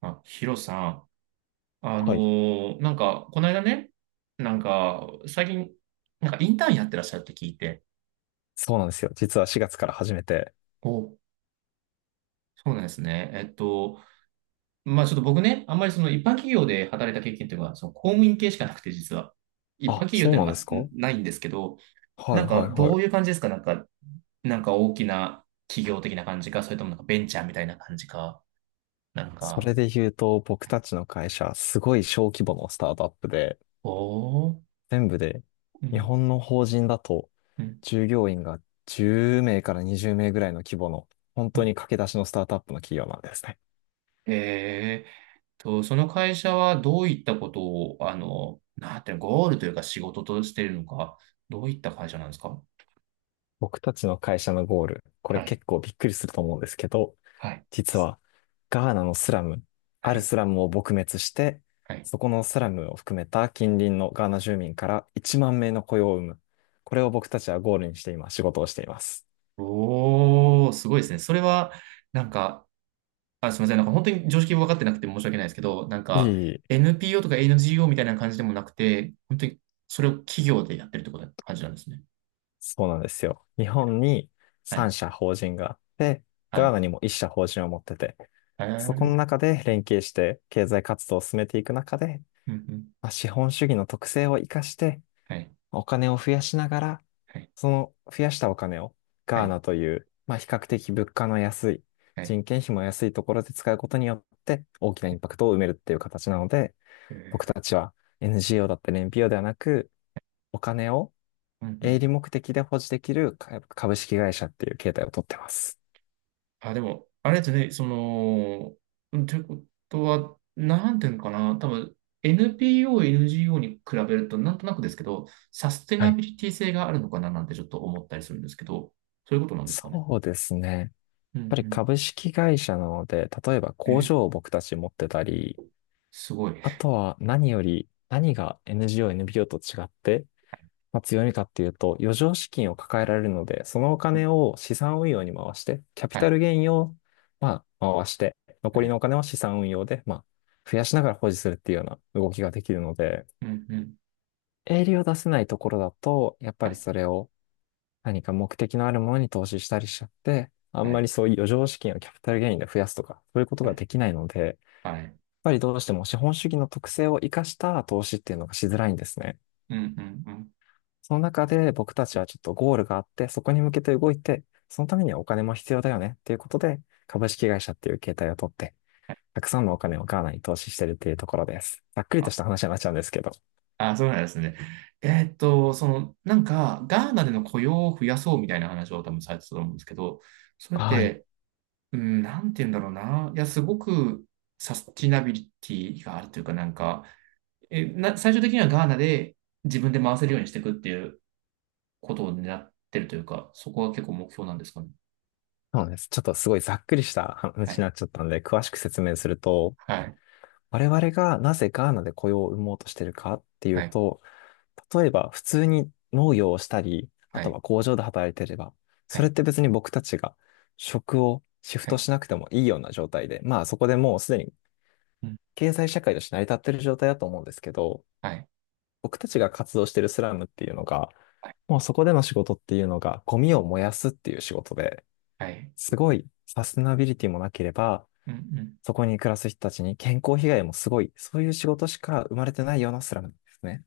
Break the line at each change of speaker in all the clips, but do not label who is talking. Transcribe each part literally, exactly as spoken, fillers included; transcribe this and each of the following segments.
あ、ヒロさん。あ
はい。
のーなんか、この間ね、なんか、最近、なんかインターンやってらっしゃるって聞いて。
そうなんですよ。実はしがつから始めて。
お、そうなんですね。えっと、まあちょっと僕ね、あんまりその一般企業で働いた経験というか、その公務員系しかなくて、実は。一般
あ、
企業っ
そ
てい
う
うの
なん
が
で
ん
すか。は
ないんですけど、
いは
なんか、
いは
どういう
い。
感じですか？なんか、なんか大きな企業的な感じか、それともなんかベンチャーみたいな感じか、なん
そ
か、
れで言うと、僕たちの会社、すごい小規模のスタートアップで、
おー、
全部で、
う
日
ん、
本の法人だと、
うん、
従業員がじゅう名からにじゅう名ぐらいの規模の、本
う
当
ん。
に駆け出しのスタートアップの企業なんですね。
えーと、その会社はどういったことを、あの、なんていうの、ゴールというか仕事としているのか、どういった会社なんですか？
僕たちの会社のゴール、これ
はい。
結構びっくりすると思うんですけど、
はい。
実はガーナのスラム、あ
は
る
い。
スラムを撲滅して、
はい。
そこのスラムを含めた近隣のガーナ住民からいちまん名の雇用を生む。これを僕たちはゴールにして今仕事をしています。
おー、すごいですね。それは、なんか、あ、すみません。なんか本当に常識分かってなくて申し訳ないですけど、なん
いい、
か
いい。
エヌピーオー とか エヌジーオー みたいな感じでもなくて、本当にそれを企業でやってるってことな感じなんですね。
そうなんですよ。日本に
は
さん
い。
社法人があって、
は
ガー
い。
ナにもいち社法人を持ってて、
え
そこの
ー、
中で連携して経済活動を進めていく中で、
うんうん。
まあ資本主義の特性を生かして、
はい。
お金を増やしながら、
はい。
その増やしたお金を
は
ガー
い。
ナという、まあ、比較的物価の安い、
はい。
人件費も安いところで使うことによって大きなインパクトを埋めるっていう形なので、
え
僕
ー、
たちは エヌジーオー だったり エヌピーオー ではなく、お金を
うんう
営
ん。
利目的で保持できるか株式会社っていう形態をとってます。
あ、でも、あれですね、その、うんということは、なんていうのかな、多分 エヌピーオー、エヌジーオー に比べると、なんとなくですけど、サステ
は
ナ
い。
ビリティ性があるのかななんてちょっと思ったりするんですけど、そういうことなんですかね。
そうですね。やっ
う
ぱり
ん
株式会社なので、例えば
うん。
工
え、
場を僕たち持ってたり、
すごい。
あとは何より、何が エヌジーオー、エヌピーオー と違ってまあ、強みかっていうと、余剰資金を抱えられるので、そのお金を資産運用に回して、キャピ
は
タ
い、
ルゲインを、まあ、回して、
は
残り
い、
のお金は資産運用で、まあ、増やしながら保持するっていうような動きができるので、
うんうん、
営利を出せないところだと、やっぱ
は
り
い、
それを何か目的のあるものに投資したりしちゃって、あん
は
まり
い、
そういう余剰資金をキャピタルゲインで増やすとか、そういうこと
は
が
い、
できないので、やっ
はい、
ぱりどうしても資本主義の特性を生かした投資っていうのがしづらいんですね。
うんうんうん。
その中で僕たちはちょっとゴールがあって、そこに向けて動いて、そのためにはお金も必要だよねっていうことで、株式会社っていう形態を取って、
はい。
たくさんのお金をガーナに投資してるっていうところです。ざっくり
あ、
とした話になっちゃうんですけど。
あそうなんですね。えーっと、その、なんか、ガーナでの雇用を増やそうみたいな話を多分されてたと思うんですけど、それっ
はい。
て、うん、なんて言うんだろうな。いや、すごくサスティナビリティがあるというか、なんか、え、な、最終的にはガーナで自分で回せるようにしていくっていうことを狙ってるというか、そこは結構目標なんですかね。
そうなんです。ちょっとすごいざっくりした
は
話に
い。
なっちゃったんで、詳しく説明すると、
はい、
我々がなぜガーナで雇用を生もうとしてるかっていう
はい、
と、例えば、普通に農業をしたり、あ
は
と
い、
は工場で働いてれば、
は
それっ
い、
て別に僕たちが職をシフ
は
ト
い、
しなくてもいいような状態で、まあそこでもうすでに
うん。
経済社会として成り立ってる状態だと思うんですけど、
はい、
僕たちが活動してるスラムっていうのが、
はい。
もうそこでの仕事っていうのがゴミを燃やすっていう仕事で、
はい、
すごいサステナビリティもなければ、
うんうん。
そこに暮らす人たちに健康被害もすごい、そういう仕事しか生まれてないようなスラムですね。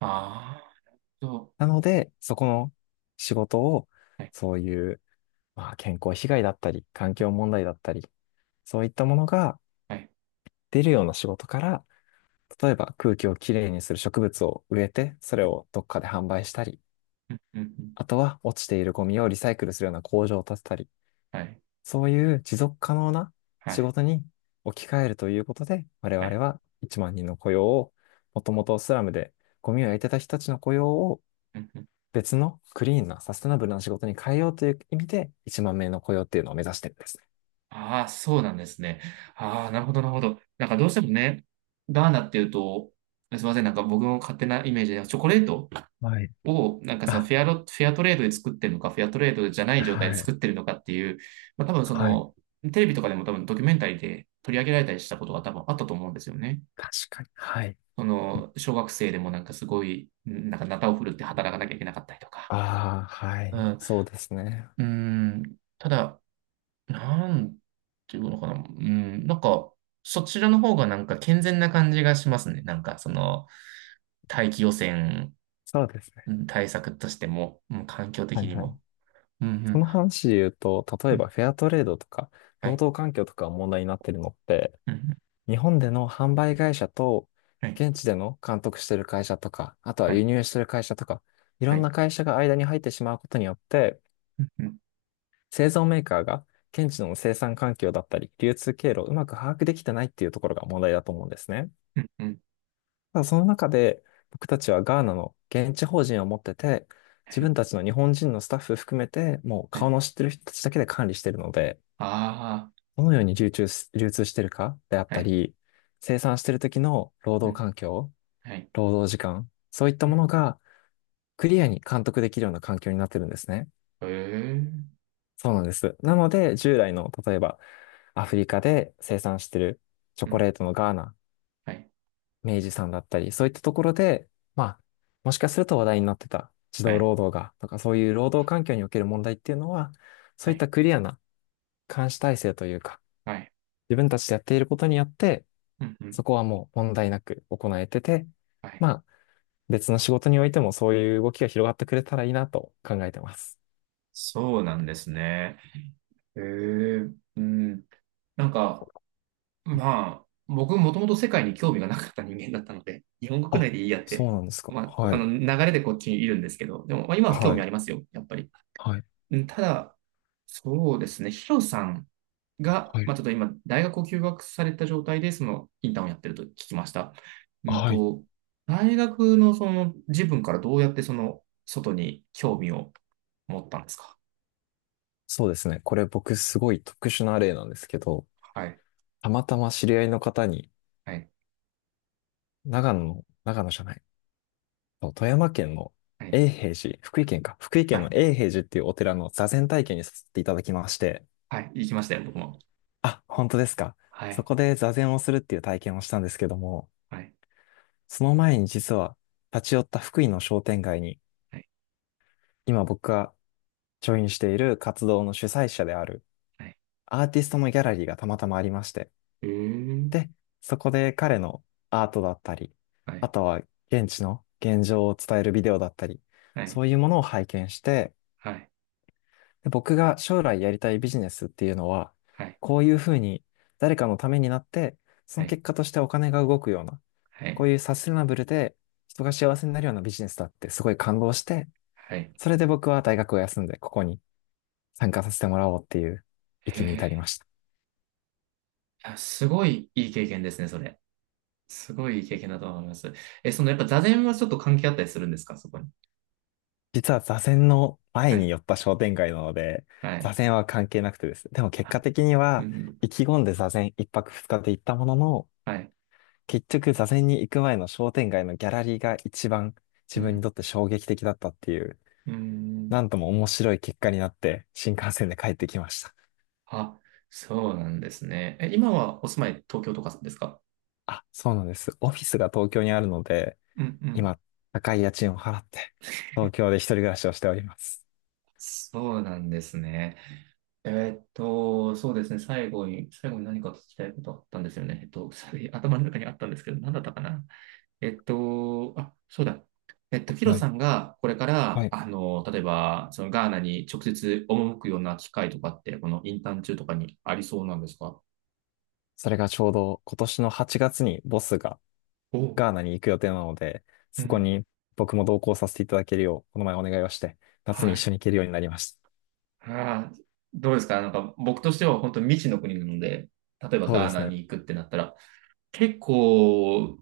ああ、そ
なので、そこの仕事を、
う。はい。
そういう、まあ、健康被害だったり、環境問題だったり、そういったものが
はい。
出るような仕事から、例えば空気をきれいにする植物を植えて、それをどっかで販売したり、
うんうんうん。
あとは落ちているゴミをリサイクルするような工場を建てたり、
はい。
そういう持続可能な
は
仕
い。
事に置き換えるということで、我
は
々
い。
はいちまん人の雇用を、もともとスラムでゴミを
は
焼
い。
いてた人たちの雇用を
うんうん。
別のクリーンなサステナブルな仕事に変えようという意味でいちまん名の雇用っていうのを目指してるんですね。
ああ、そうなんですね。ああ、なるほど、なるほど。なんかどうしてもね、ガーナっていうと、すみません、なんか僕の勝手なイメージで、チョコレート
はい。
を、なんかその
あ、
フェアロ、フェアトレードで作ってるのか、フェアトレードじゃない状態で
はい。
作ってるのかっていう、まあ多分そ
はい。
の、テレビとかでも多分ドキュメンタリーで取り上げられたりしたことが多分あったと思うんですよね。
確かに。はい。
その、小学生でもなんかすごい、なんかナタを振るって働かなきゃいけなかったりとか。
ああ、は
う
い。
ん、
そうですね。
うん、ただ、なんていうのかな。うん、なんか、そちらの方がなんか健全な感じがしますね。なんか、その、大気汚染
そうです
う
ね。
ん対策としても、うん、環境
は
的
い
に
はい。
も。うん、う
そ
ん、
の話で言うと、例
う
えば
ん、
フェアトレードとか、
は
労
い、
働環境とかが問題になってるのって、
うん、うん、
日本での販売会社と、
はい、
現地での監督してる会社とか、あとは
は
輸
い、
入してる会社とか、いろ
は
んな
い、
会社が間に入ってしまうことによって、
うん、うん、
製造メーカーが現地の生産環境だったり、流通経路をうまく把握できてないっていうところが問題だと思うんですね。
うん、うん、
ただその中で僕たちはガーナの現地法人を持ってて、
は
自
い、
分たちの日本人のスタッフ含めて、もう
は
顔
い、
の知ってる人たちだけで管理してるので、
あ
どのように流通し、流通してるかであっ
あ、は
た
い、
り、生産してる時の労
う
働
ん、
環境、
はい、
労働時間、そういったものがクリアに監督できるような環境になってるんですね。
へえー、
そうなんです。なので、従来の、例えば、アフリカで生産してるチョ
う
コ
ん、
レートのガーナ、
はい、
明治さんだったり、そういったところで、まあ、もしかすると話題になってた児
は
童
い、
労働が、とかそういう労働環境における問題っていうのは、そ
は
ういっ
い、
たクリアな監視体制というか、
はい、
自分たちでやっていることによって、
うん、うん、
そこはもう問題なく行えてて、
はい、はい、ああ、はい、うん、はい、え、うん、はい、はい、はい、はい、うん、うん、はい。
まあ、別の仕事においてもそういう動きが広がってくれたらいいなと考えてます。
そうなんですね。へえ、うん。なんか、まあ、僕もともと世界に興味がなかった人間だったので、日本国内
あ、
でいいやっ
そ
て、
うなんですか。
まあ、あ
は
の
い。
流れでこっちにいるんですけど、でも、まあ、今は興
は
味あ
い。
りますよ、やっぱり。
はい。
うん、ただ、そうですね、ヒロさんが、
は
ま
い。
あ、ちょっと今、大学を休学された状態で、そのインターンをやってると聞きました。うん
はい。
と、大学のその自分からどうやってその外に興味を持ったんですか？
そうですね。これ僕すごい特殊な例なんですけど、
はい、
たまたま知り合いの方に、
はい、
長野の、長野じゃない、そう富山県の
はい、
永平寺、福井県か、福井
は
県の
い、
永平寺っていうお寺の座禅体験にさせていただきまして、
はい、行きましたよ、僕も。
あ、本当ですか。
は
そ
い、
こで座禅をするっていう体験をしたんですけども、
はい、
その前に実は立ち寄った福井の商店街に、
はい。
今僕がジョインしている活動の主催者である
はい、
アーティストのギャラリーがたまたまありまして、
えー、
で、そこで彼のアートだったり、
は
あ
い、
とは現地の現状を伝えるビデオだったり、
はい、
そういうものを拝見して、
はい、
で僕が将来やりたいビジネスっていうのは、
はい、
こういうふうに誰かのためになって、そ
は
の
い、
結果としてお金が動くような、
は
こ
い、
ういうサステナブルで人が幸せになるようなビジネスだってすごい感動して、
はい。
それで僕は大学を休んでここに参加させてもらおうっていう
へ
域に
え、
至りました。
あ、すごいいい経験ですね、それ。すごいいい経験だと思います。え、そのやっぱ座禅はちょっと関係あったりするんですか、そこに。
実は座禅の
は
前に
い、
寄った商店街なので、
は
座
い、
禅は関係なくてですね。でも結
はい、
果的に
う
は、
ん、
意気込んで座禅いっぱくふつかで行ったものの、
はい、
結局座禅に行く前の商店街のギャラリーが一番
う
自分に
ん、
とって衝撃的だったっていう、
うん。
なんとも面白い結果になって新幹線で帰ってきました。
あ、そうなんですね。え、今はお住まい東京とかですか？
あ、そうなんです。オフィスが東京にあるので、
うん、うん。
今、高い家賃を払って、東京で一人暮らしをしております。
そうなんですね。えーっと、そうですね。最後に、最後に何か聞きたいことあったんですよね。えっと、それ頭の中にあったんですけど、何だったかな。えっと、あ、そうだ。えっと、ヒロ
はい。
さんがこれか
は
ら、
い。
あの、例えば、そのガーナに直接赴くような機会とかって、このインターン中とかにありそうなんですか？
それがちょうど今年のはちがつにボスが
お、
ガーナに行く予定なので、
う
そこ
ん、
に僕も同行させていただけるよう、この前お願いをして、夏
は
に一
い。
緒に行けるようになりまし
あー、どうですかなんか、僕としては本当に未知の国なので、例えば
た。そう
ガ
で
ー
す
ナ
ね。
に行くってなったら、結構、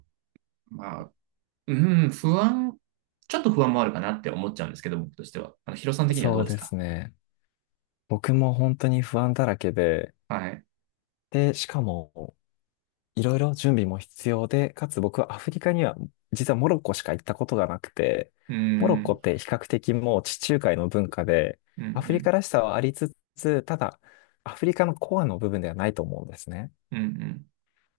まあ、うん、不安、ちょっと不安もあるかなって思っちゃうんですけど、僕としては。あの、ヒロさん的にはど
そ
う
う
です
で
か？
すね。僕も本当に不安だらけで、
はい。
で、しかも、いろいろ準備も必要で、かつ僕はアフリカには、実はモロッコしか行ったことがなくて、
うー
モロッコっ
ん、
て比較的もう地中海の文化で、
うん、う
アフリカ
ん、
らしさはありつつ、ただ、アフリカのコアの部分ではないと思うんですね。
うん、うん。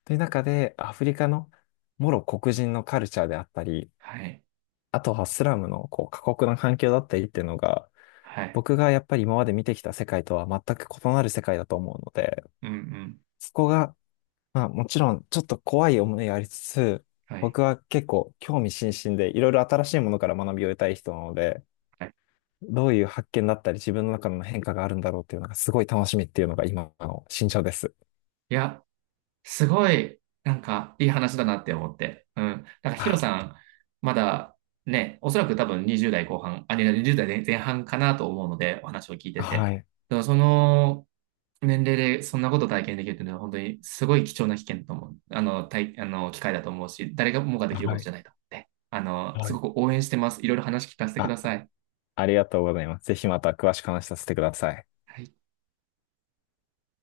という中で、アフリカのもろ黒人のカルチャーであったり、
はい。
あとはスラムのこう過酷な環境だったりっていうのが、
はい。
僕がやっぱり今まで見てきた世界とは全く異なる世界だと思うので、
うん、うん。
そこが、まあもちろんちょっと怖い思いがありつつ、
はい。
僕は結構興味津々でいろいろ新しいものから学びを得たい人なので、
はい。
どういう発見だったり自分の中の変化があるんだろうっていうのがすごい楽しみっていうのが今の心情です。
いや、すごい、なんか、いい話だなって思って。うん。なんか、ヒロ
あ、
さん、まだ、ね、おそらく多分にじゅう代後半、あ、いやにじゅう代前前半かなと思うので、お話を聞いてて。
はい、
でも、その、年齢でそんなこと体験できるというのは、本当にすごい貴重な危険だと思う。あの、体、あの、機会だと思うし、誰がもがで
は
き
い、
るこ
は
とじ
い。
ゃないと思って。あの、
は
す
い。
ごく応援してます。いろいろ話聞かせてくだ
あ、
さい。
ありがとうございます。ぜひまた詳しく話させてください。
はい